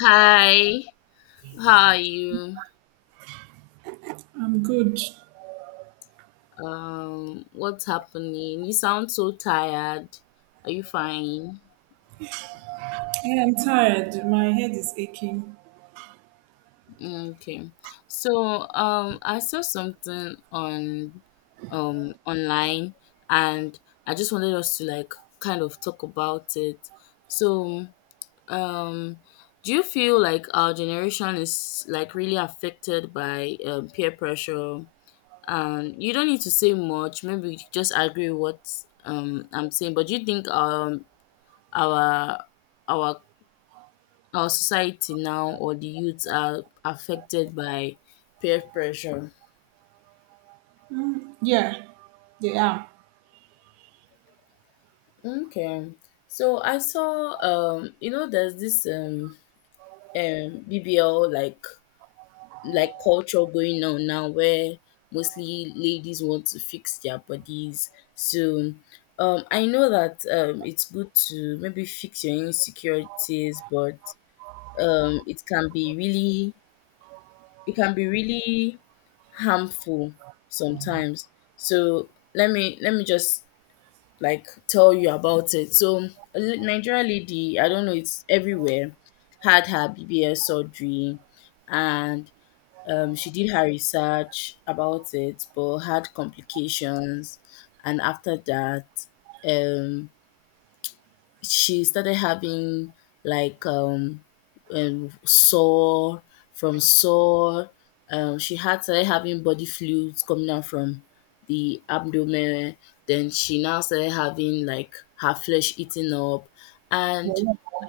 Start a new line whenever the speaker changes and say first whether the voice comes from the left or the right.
left: Hi, how are you?
right: I'm good.
left: What's happening? You sound so tired. Are you fine?
right: I am tired. My head is aching.
left: Mm, okay. So, I saw something online, and I just wanted us to like kind of talk about it. So, um, do you feel like our generation is like really affected by peer pressure? You don't need to say much, maybe you just agree with what I'm saying, but do you think our our our society now or the youth are affected by peer pressure?
right: Mm, yeah, they are.
left: Okay, so I saw there's this BBL, like culture going on now where mostly ladies want to fix their bodies. So I know that it's good to maybe fix your insecurities, but um, it can be really it can be really harmful sometimes. So let me just like tell you about it. So Nigerian lady, I don't know, it's everywhere, had her BBS surgery, and she did her research about it, but had complications. And after that, um, she started having like um, sore from sore. She had started having body fluids coming out from the abdomen. Then she now started having like her flesh eating up, and
right: Mm-hmm.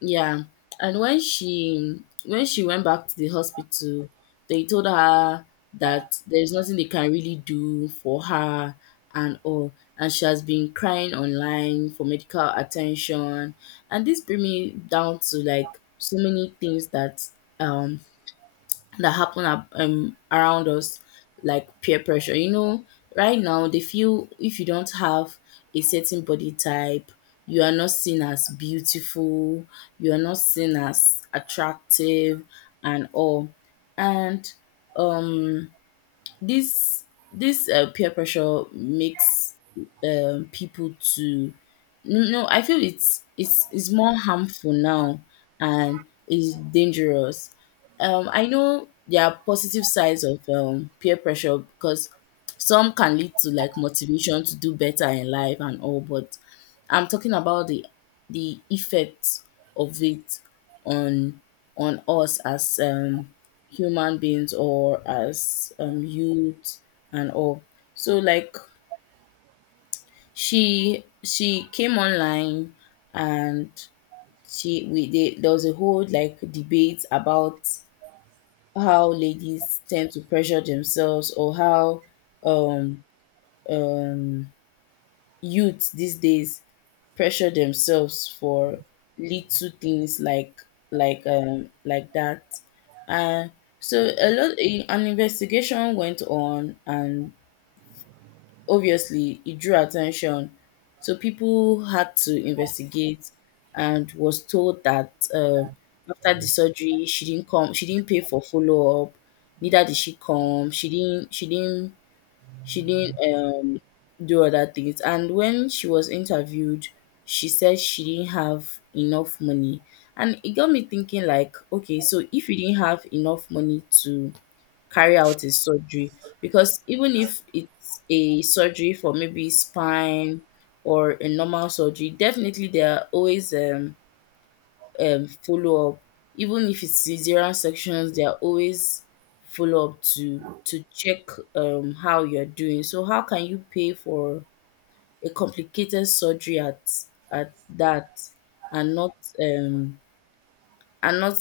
left: yeah, and when she went back to the hospital, they told her that there's nothing they can really do for her and all, and she has been crying online for medical attention, and this bring me down to like so many things that um happen around us, like peer pressure. Right now they feel if you don't have a certain body type, you are not seen as beautiful, you are not seen as attractive, and all. And um, this this peer pressure makes people to no, no, I feel it's more harmful now and is dangerous. I know there are positive sides of peer pressure because some can lead to like motivation to do better in life and all, but I'm talking about the effects of it on us as human beings or as youth and all. So like she came online, and there was a whole like debate about how ladies tend to pressure themselves, or how um um youth these days pressure themselves for little things like that, and so a lot an investigation went on, and obviously, it drew attention, so people had to investigate, and was told that after the surgery she didn't pay for follow-up, neither did she come she didn't she didn't she didn't do other things. And when she was interviewed, she said she didn't have enough money, and it got me thinking, like, okay, so if you didn't have enough money to carry out a surgery, because even if it's a surgery for maybe spine or a normal surgery, definitely there are always follow up. Even if it's cesarean sections, there are always follow up to check how you're doing. So how can you pay for a complicated surgery at that and not um and not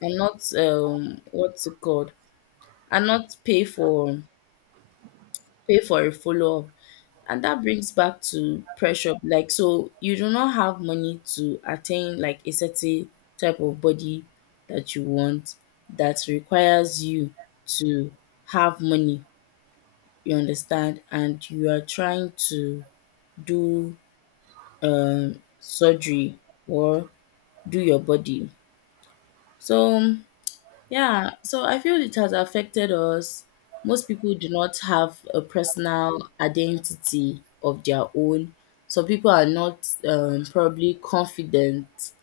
left: what's it called and not pay for a follow-up? And that brings back to pressure. Like, so you do not have money to attain like a certain type of body that you want, that requires you to have money, you understand? And you are trying to do surgery or do your body. So yeah, so I feel it has affected us. Most people do not have a personal identity of their own. Some people are not probably confident.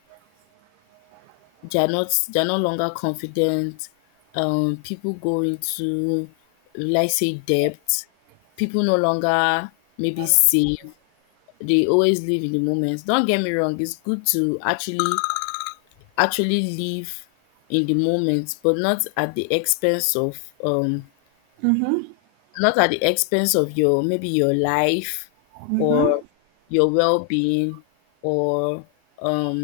left: They are not. They are no longer confident. People go into, let's say, debt. People no longer maybe save. They always live in the moment. Don't get me wrong. It's good to actually live in the moment, but not at the expense of Not at the expense of your life or
right: Mm-hmm.
left: your well-being or um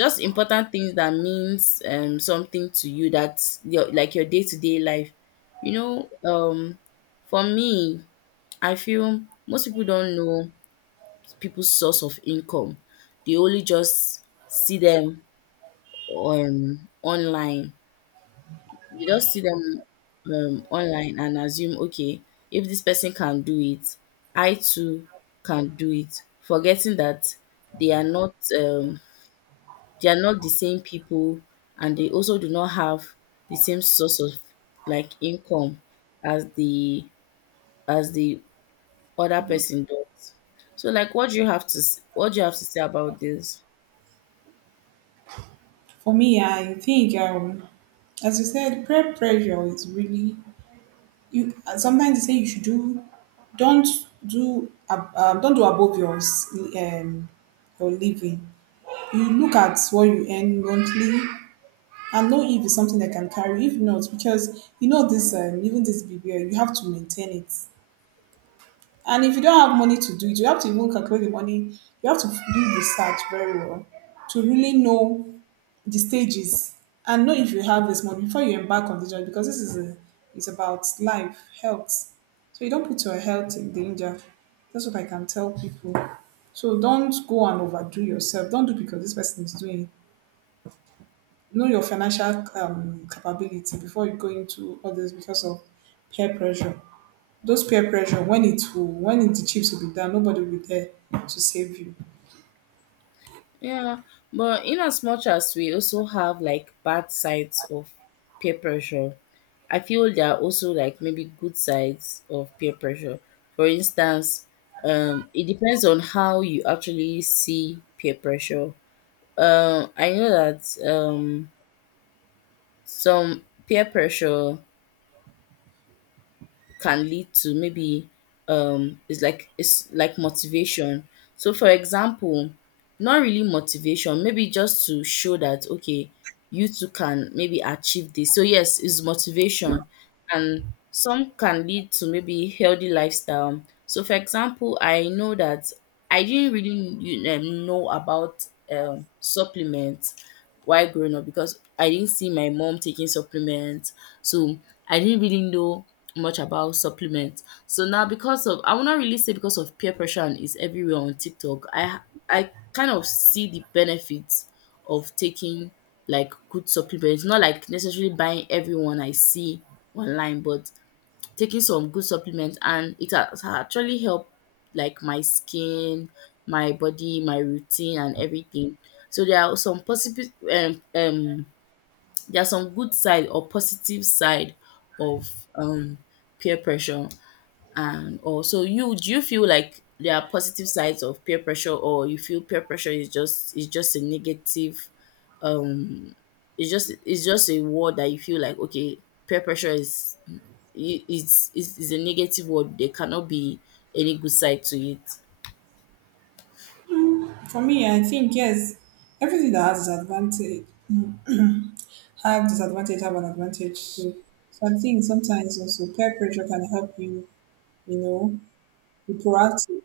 left: just important things that means something to you, that your like your day-to-day life. You know, um for me, I feel most people don't know people's source of income. They only just see them on online, they just see them online and assume, okay, if this person can do it, I too can do it, forgetting that they are not um, they are not the same people, and they also do not have the same source of like income as the as the other person does. So, like, what do you have to say about this?
right: For me, I think, as you said, peer pressure is really you. Sometimes they say you should do, don't do, don't do above your living. You look at what you earn monthly and know if it's something that can carry. If not, because you know this, even this BBL, you have to maintain it. And if you don't have money to do it, you have to even calculate the money. You have to do research very well to really know the stages and know if you have this money before you embark on the journey because it's about life, health. So you don't put your health in danger. That's what I can tell people. So don't go and overdo yourself. Don't do because this person is doing. Know your financial capability before you go into others because of peer pressure, those peer pressure when it, the chips will be down, nobody will be there to save you.
left: Yeah, but in as much as we also have like bad sides of peer pressure, I feel there are also like maybe good sides of peer pressure. For instance, it depends on how you actually see peer pressure. I know that um, some peer pressure can lead to maybe it's like motivation. So for example, not really motivation, maybe just to show that okay, you too can maybe achieve this, so yes, it's motivation. And some can lead to maybe healthy lifestyle. So for example, I know that I didn't really know about supplements while growing up because I didn't see my mom taking supplements. So I didn't really know much about supplements. So now because of, I will not really say because of peer pressure, and it's everywhere on TikTok. I kind of see the benefits of taking like good supplements, not like necessarily buying everyone I see online, but taking some good supplements, and it has actually helped like my skin, my body, my routine and everything. So there are some possible um, um there are some good side or positive side of peer pressure. And also, you do you feel like there are positive sides of peer pressure, or you feel peer pressure is just a negative, um it's just a word that you feel like, okay, peer pressure is I- it's a negative word. There cannot be any good side to it.
right: For me, I think yes, everything that has disadvantage have an advantage. So I think sometimes also peer pressure can help you, you know, be proactive.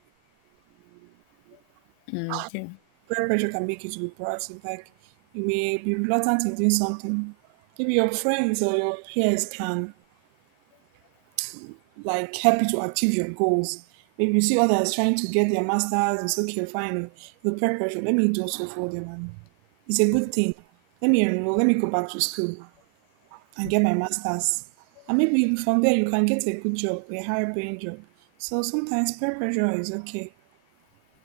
left: Mm, okay.
right: Peer pressure can make you to be proactive. Like you may be reluctant in doing something, maybe your friends or your peers can like help you to achieve your goals. Maybe you see others trying to get their masters, it's okay, fine. The peer pressure, let me do also for them, and it's a good thing. Let me enroll, let me go back to school and get my masters. And maybe from there you can get a good job, a higher paying job. So sometimes peer pressure is okay.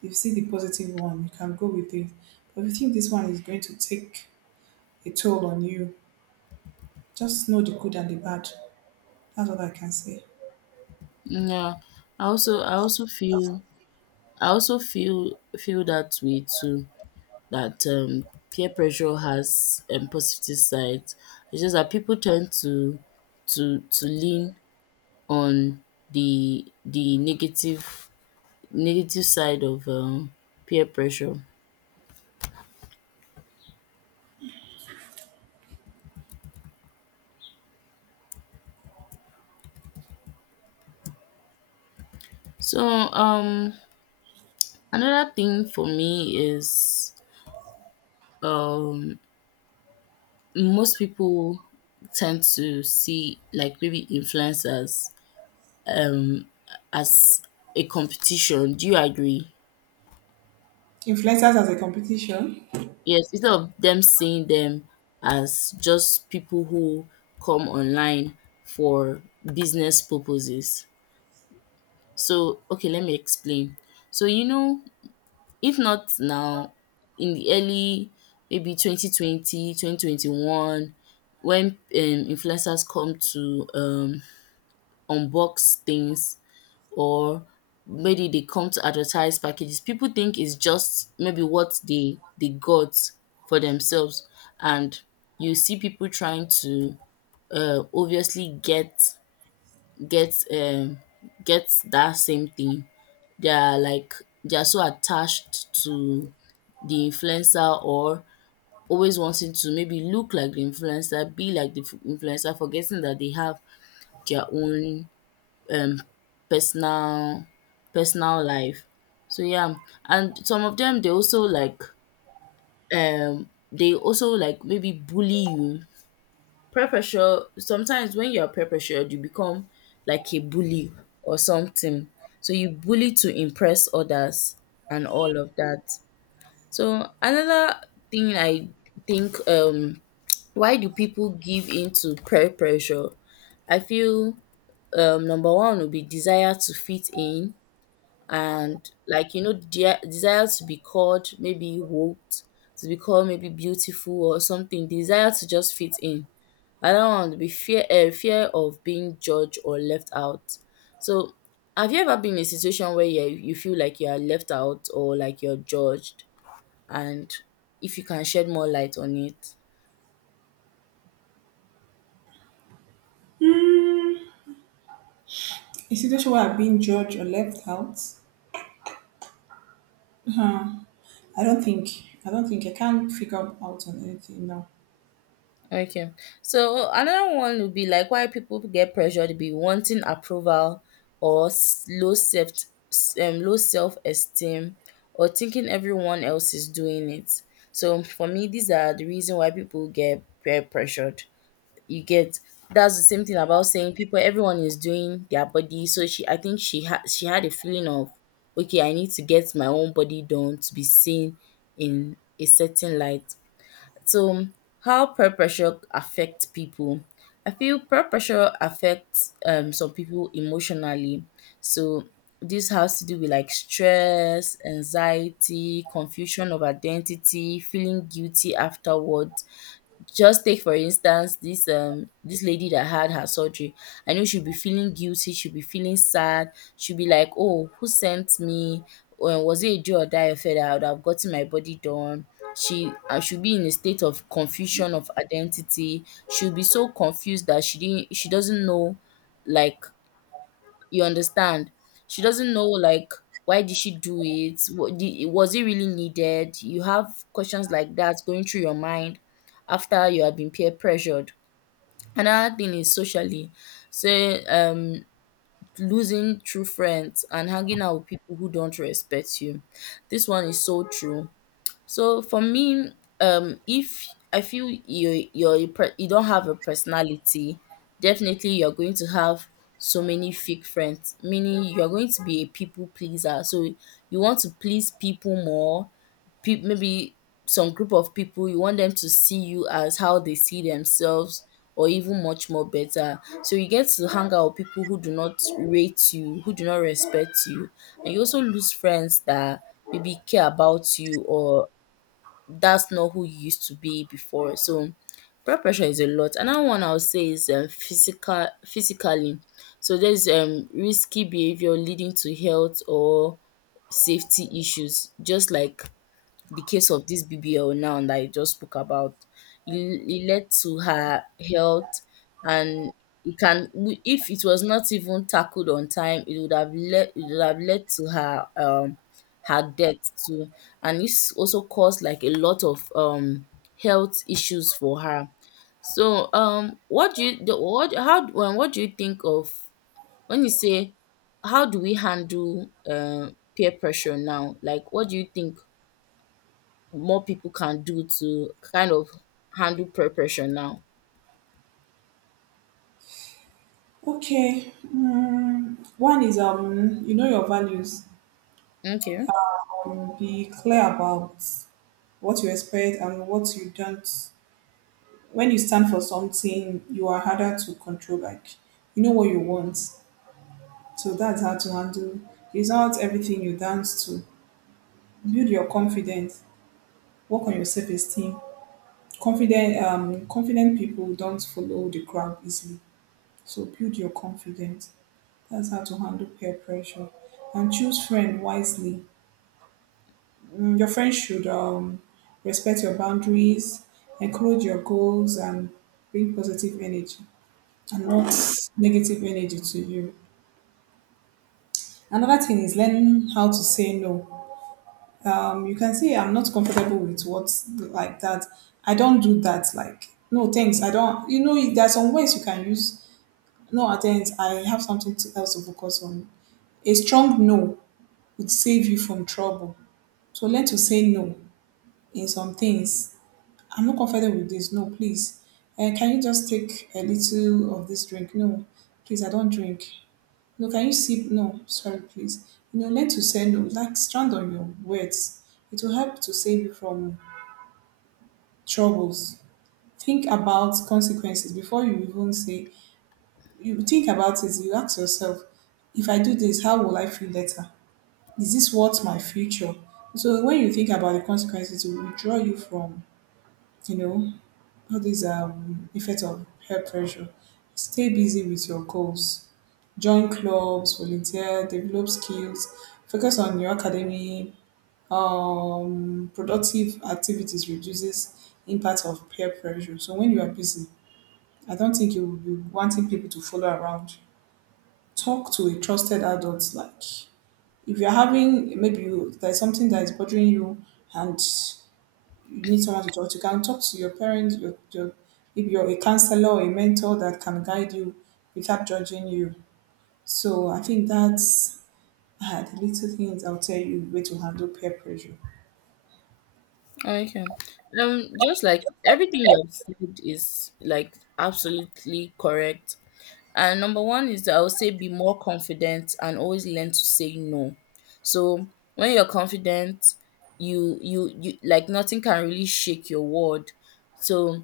right: If you see the positive one, you can go with it. But if you think this one is going to take a toll on you, just know the good and the bad. That's what I can say.
left: Yeah, I also I also feel I also feel feel that way too. That peer pressure has positive sides. It's just that people tend to lean on the negative side of peer pressure. So another thing for me is um most people tend to see like maybe influencers um, as a competition. Do you agree?
right: Influencers as a competition.
left: Yes, instead of them seeing them as just people who come online for business purposes. So, okay, let me explain. So, if not now, in the early maybe 2020, 2021, when influencers come to unbox things or maybe they come to advertise packages, people think it's just maybe what they got for themselves. And you see people trying to obviously get um, get that same thing. They are like they are so attached to the influencer, or always wanting to maybe look like the influencer, be like the influencer, forgetting that they have their own um personal personal life. So yeah, and some of them they also like maybe bully you. Peer pressure, sometimes when you are peer pressured, you become like a bully or something. So you bully to impress others and all of that. So another thing I think, why do people give in to peer pressure? I feel number one would be desire to fit in, and desire to be called maybe woke, to be called maybe beautiful or something, desire to just fit in. Another one would be fear of being judged or left out. So have you ever been in a situation where you feel like you are left out or like you're judged? And if you can shed more light on it.
right: A situation where I've been judged or left out. I don't think. I don't think. I can't figure out on anything now.
left: Okay. So another one would be like, why people get pressured to be wanting approval, or low self, low self esteem, or thinking everyone else is doing it. So for me, these are the reason why people get peer pressured. You get, that's the same thing about saying people, everyone is doing their body. So she, I think she had, she had a feeling of, okay, I need to get my own body done to be seen in a certain light. So how peer pressure affects people. I feel peer pressure affects some people emotionally. So this has to do with like stress, anxiety, confusion of identity, feeling guilty afterward. Just take for instance this this lady that had her surgery. I know she'll be feeling guilty, she'll be feeling sad, she'll be like, oh, who sent me? When was it a do or die affair that I would have gotten my body done? She should be in a state of confusion of identity. She'll be so confused that she doesn't know, like, you understand? She doesn't know, like, why did she do it? What di Was it really needed? You have questions like that going through your mind after you have been peer pressured. Another thing is socially. Say losing true friends and hanging out with people who don't respect you. This one is so true. So for me, if I feel you don't have a personality, definitely you're going to have so many fake friends, meaning you're going to be a people pleaser. So you want to please people more. Maybe some group of people, you want them to see you as how they see themselves, or even much more better. So you get to hang out with people who do not rate you, who do not respect you, and you also lose friends that maybe care about you, or that's not who you used to be before. So peer pressure is a lot. Another one I would say is physically. So there's risky behavior leading to health or safety issues, just like the case of this BBL now that I just spoke about. It led to her health, and if it was not even tackled on time, it would have led to her her death too, and this also caused like a lot of health issues for her. So what do you think of when you say, how do we handle peer pressure now? Like, what do you think more people can do to kind of handle peer pressure now?
right: Okay. Mm, one is, you know, your values.
left: Okay,
right: Be clear about what you expect and what you don't. When you stand for something, you are harder to control. Like, you know what you want, so that's how to handle. It's not everything you dance to. Build your confidence. Work on your self-esteem. Confident people don't follow the crowd easily. So build your confidence. That's how to handle peer pressure. And choose friend wisely. Mm, your friends should, respect your boundaries, encourage your goals, and bring positive energy and not negative energy to you. Another thing is learn how to say no. You can say I'm not comfortable with what's like that. I don't do that. Like no thanks. I don't. You know there are some ways you can use. No thanks. I have something to, else to focus on. A strong no would save you from trouble. So learn to say no in some things. I'm not comfortable with this. No, please. Can you just take a little of this drink? No, please, I don't drink. No, can you sip? No, sorry, please. You know, learn to say no. Like stand on your words. It will help to save you from troubles. Think about consequences before you even say. You think about it. You ask yourself, if I do this, how will I feel later? Is this what my future? So when you think about the consequences, it will withdraw you from, you know, all these effects of peer pressure. Stay busy with your goals. Join clubs, volunteer, develop skills, focus on your academy. Productive activities reduces impact of peer pressure. So when you are busy, I don't think you will be wanting people to follow around. Talk to a trusted adult. Like if you're having, there's something that is bothering you and you need someone to talk to, you can talk to your parents, your if you're a counselor or a mentor that can guide you without judging you. So I think that's, the little things I'll tell you way to handle peer pressure.
left: okay. Just like everything you have said is like absolutely correct. And number one is that I would say be more confident and always learn to say no. So when you're confident, you like nothing can really shake your word. So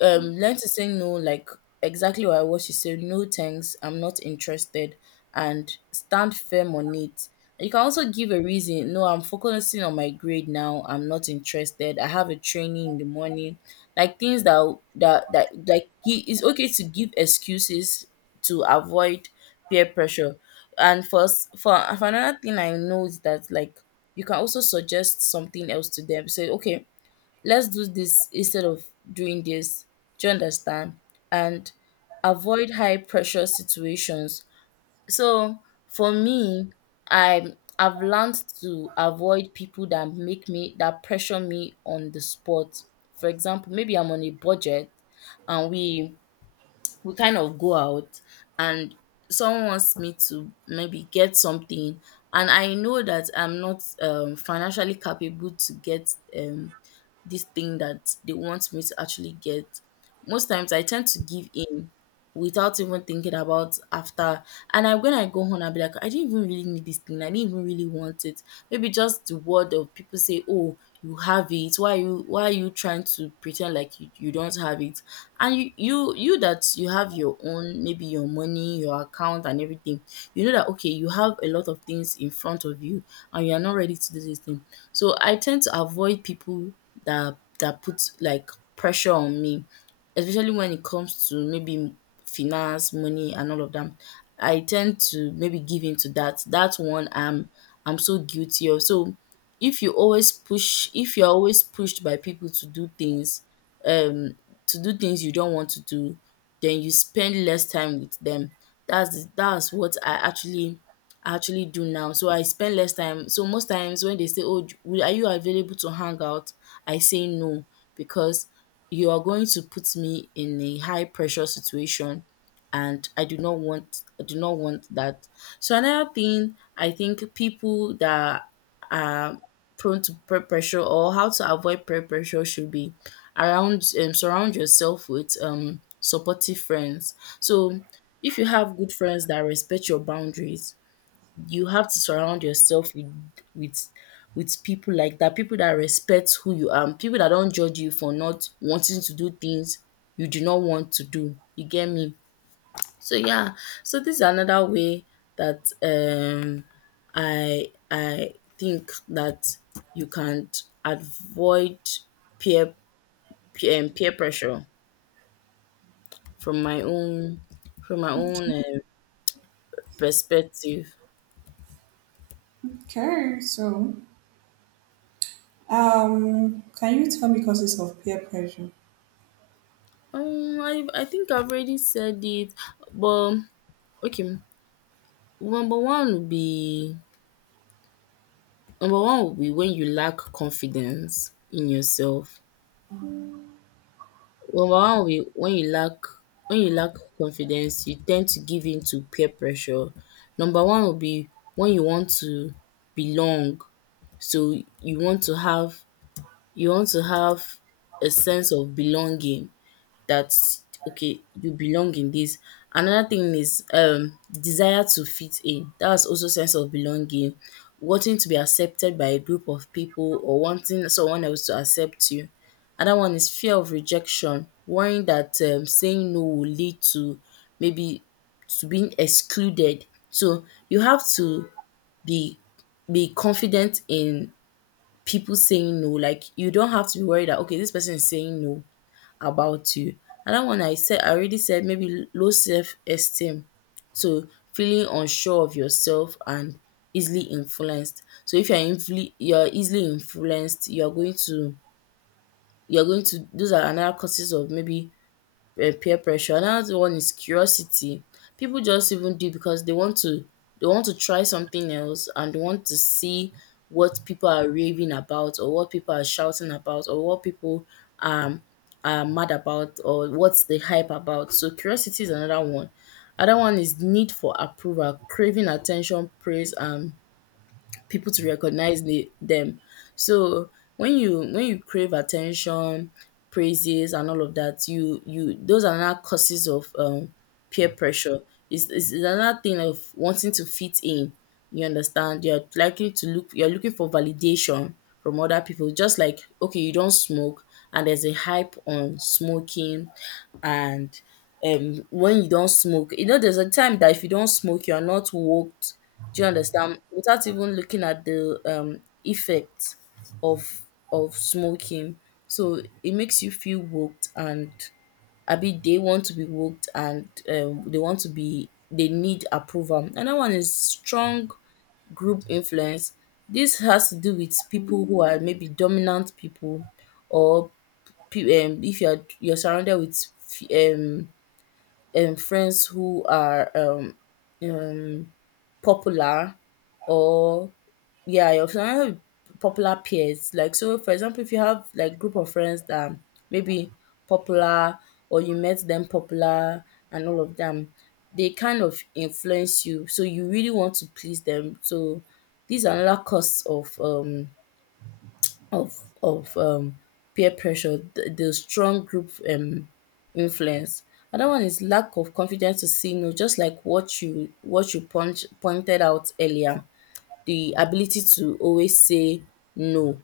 left: learn to say no, like exactly what I was you say, no thanks, I'm not interested, and stand firm on it. You can also give a reason: no, I'm focusing on my grade now, I'm not interested, I have a training in the morning, like things that like he it's okay to give excuses to avoid peer pressure. And for another thing I know is that, like, you can also suggest something else to them, say okay, let's do this instead of doing this. Do you understand? And avoid high pressure situations. So for me, I've learned to avoid people that make me that pressure me on the spot. For example, maybe I'm on a budget and we kind of go out, and someone wants me to maybe get something, and I know that I'm not financially capable to get, um, this thing that they want me to actually get. Most times I tend to give in without even thinking about after, and I when I go home, I'll be like, I didn't even really need this thing, I didn't even really want it. Maybe just the word of people, say, oh, you have it, why are you trying to pretend like you don't have it, and you that you have your own, maybe your money, your account and everything. You know that, okay, you have a lot of things in front of you, and you are not ready to do this thing. So I tend to avoid people that put like pressure on me, especially when it comes to maybe finance, money and all of them. I tend to maybe give in to that one. I'm so guilty of. So if you always push, if you're always pushed by people to do things, um to do things you don't want to do, then you spend less time with them. That's what I actually do now. So I spend less time. So most times when they say, "Oh, are you available to hang out?" I say no, because you are going to put me in a high pressure situation, and I do not want, I do not want that. So another thing I think, people that prone to peer pressure or how to avoid peer pressure should be around, surround yourself with supportive friends. So if you have good friends that respect your boundaries, you have to surround yourself with with with people like that, people that respect who you are, people that don't judge you for not wanting to do things you do not want to do. You get me? So yeah, so this is another way that I think that you can avoid peer peer pressure from my own, from my own um, perspective.
right: Okay, so, can you tell me causes of peer pressure?
left: I think I've already said it, but okay. Number one would be Number one would be when you lack confidence in yourself. Number one way wen you lack confidence, you ten d to give in to peer pressure. Number one will be wen you want to belong. So you want to have you want to have a sense of belonging, that okay, you belong in this. Another thing is desire to fit in, that's also sense of belonging, wanting to be accepted by a group of people, or wanting someone else to accept you. Another one is fear of rejection, worrying that, saying no will lead to maybe to being excluded. So you have to be be confident in people saying no, like you don't have to be worried that okay, this person is saying no about you. Another one I said, I already said, maybe low self esteem. So feeling unsure of yourself and easily influenced. So if you're you're easily influenced, you're going to, those are another causes of maybe peer pressure. Another one is curiosity. People just even do because they want to try something else, and they want to see what people are raving about, or what people are shouting about, or what people um are mad about, or what's the hype about. So curiosity is another one. Another one is need for approval, craving attention, praise and people to recognize them. So when you crave attention, praises and all of that, you, those are not causes of peer pressure. It's another thing of wanting to fit in. You understand? You're looking for validation from other people. Just like, okay, you don't smoke, and there's a hype on smoking, and when you don't smoke, you know, there's a time that if you don't smoke, you are not woked. Do you understand? Without even looking at the effect of smoking. So it makes you feel woked, and abi they want to be woked, and they want to be they need approval. Another one is strong group influence. This has to do with people who are maybe dominant people, or, if you're surrounded with f- um friends who are um, popular, or yeah, you're surrounded popular peers. Like, so for example, if you have like group of friends that are maybe popular, or you met them popular and all of them, they kind of influence you. So you really want to please them. So these are another cause of of of um, peer pressure, the strong group influence. Another one is lack of confidence to say no, just like what you pointed out earlier. The ability to always say no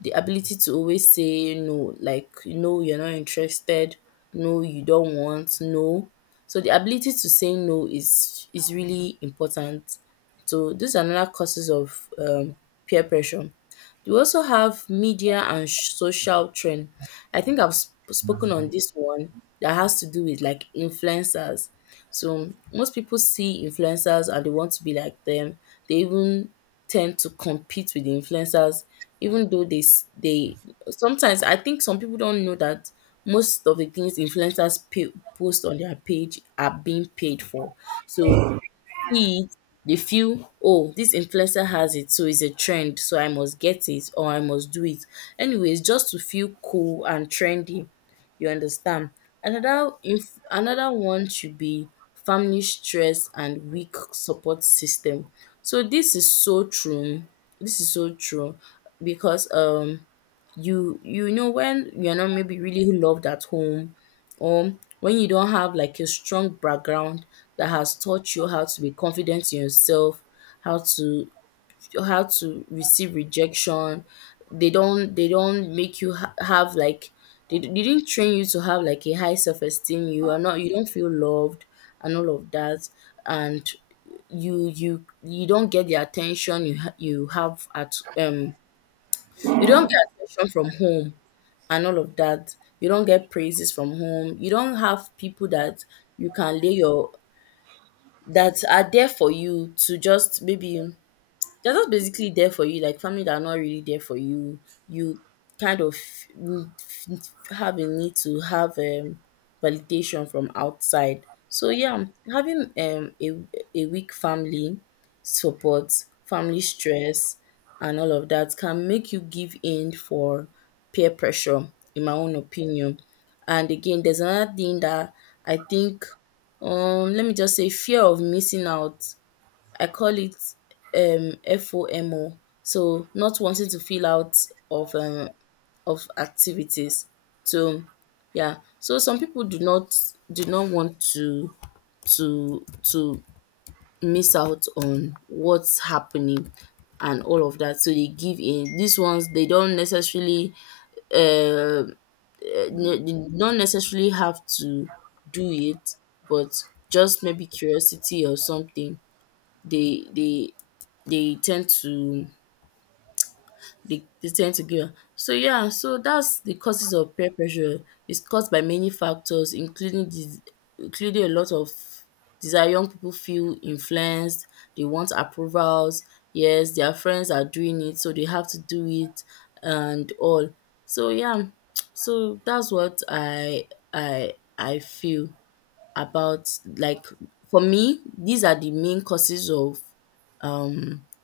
left: the ability to always say no, like no, you're not interested, no, you don't want, no. So the ability to say no is really important. So these are another causes of peer pressure. We also have media and social trend. I think I've spoken on this one, that has to do with like influencers. So most people see influencers and they want to be like them. They even tend to compete with the influencers, even though they sometimes, I think some people don't know that most of the things influencers post on their page are being paid for. So see it, they feel, oh, this influencer has it, so it's a trend, so I must get it or I must do it. Anyways, just to feel cool and trendy. You understand? Another one should be family stress and weak support system. So this is so true. This is so true because you know when you're not maybe really loved at home, or when you don't have like a strong background that has taught you how to be confident in yourself, how to how to receive rejection. They don't make you have like, they didn't train you to have like a high self-esteem. You are not, you don't feel loved and all of that. And you don't get the attention you you have at you don't get attention from home and all of that. You don't get praises from home. You don't have people that you can lay your, that are there for you to just maybe, they're just basically there for you, like family that are not really there for you. You kind of need- have a need to have validation from outside. So yeah, having a weak family support, family stress, and all of that can make you give in for peer pressure, in my own opinion. And again, there's another thing that I think, let me just say fear of missing out, I call it FOMO. So not wanting to feel out of um of activities. So yeah. So some people do not do not want to to miss out on what's happening and all of that. So they give in. These ones they don't necessarily uh, they don't necessarily have to do it, but just maybe curiosity or something, they they tend to, they tend to give up. So yeah, so that's the causes of peer pressure. It's caused by many factors, including the including a lot of desire. Young people feel influenced. They want approvals. Yes, their friends are doing it, so they have to do it, and all. So yeah, so that's what I feel about, like, for me. These are the main causes of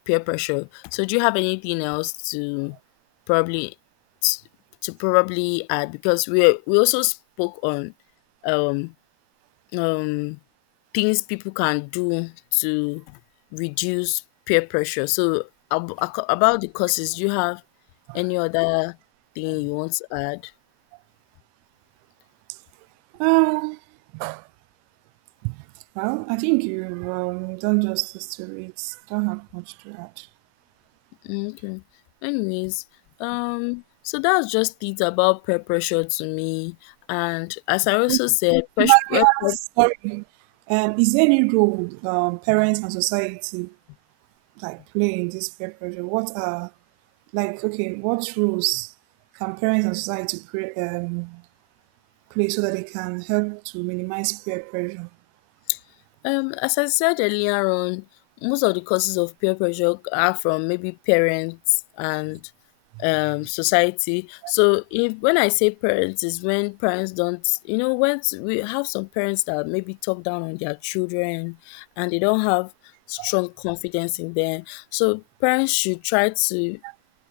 left: peer pressure. So do you have anything else to probably, to probably add? Because we also spoke on um, things people can do to reduce peer pressure. So about the causes, do you have any other thing you want to add?
right: Oh, well, I think you've, done justice to it. Don't have much to add.
left: Okay. Anyways, so that's just it about peer pressure to me. And as I also said,
right: If I may
left: peer.
right: ask, sorry, is there any role, parents and society like play in this peer pressure? What are, like, okay, what roles can parents and society play so that they can help to minimize peer pressure?
left: As I said earlier on, most of the causes of peer pressure are from maybe parents and, society. So if, when I say parents, is when parents don't, you know, when we have some parents that maybe talk down on their children and they don't have strong confidence in them. So parents should try to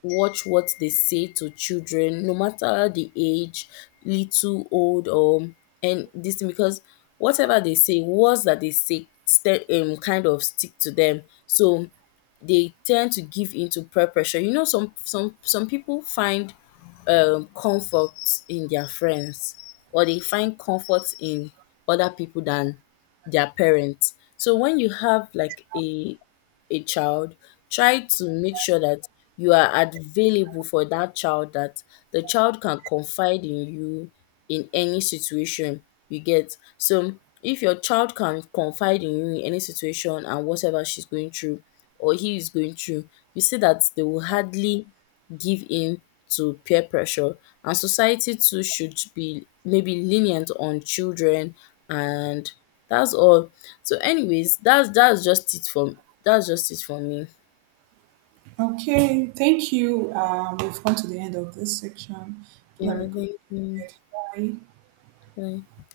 left: watch what they say to children, no matter the age, little, old, or, and this thing, because whatever they say, words that they say, kind of stick to them. So they tend to give into peer pressure. You know, some people find comfort in their friends, or they find comfort in other people than their parents. So when you have like a child, try to make sure that you are available for that child, that the child can confide in you in any situation you get. So if your child can confide in you in any situation and whatever she's going through or he is going through, you see that they will hardly give in to peer pressure. And society too should be maybe lenient on children, and that's all. So anyways, that's just it for, that's just it for me.
right: Okay, thank you. We've come to the end of this section. Do have a
left: Yeah,
right: good
left: thank you.
right: day. Bye.
left: Bye.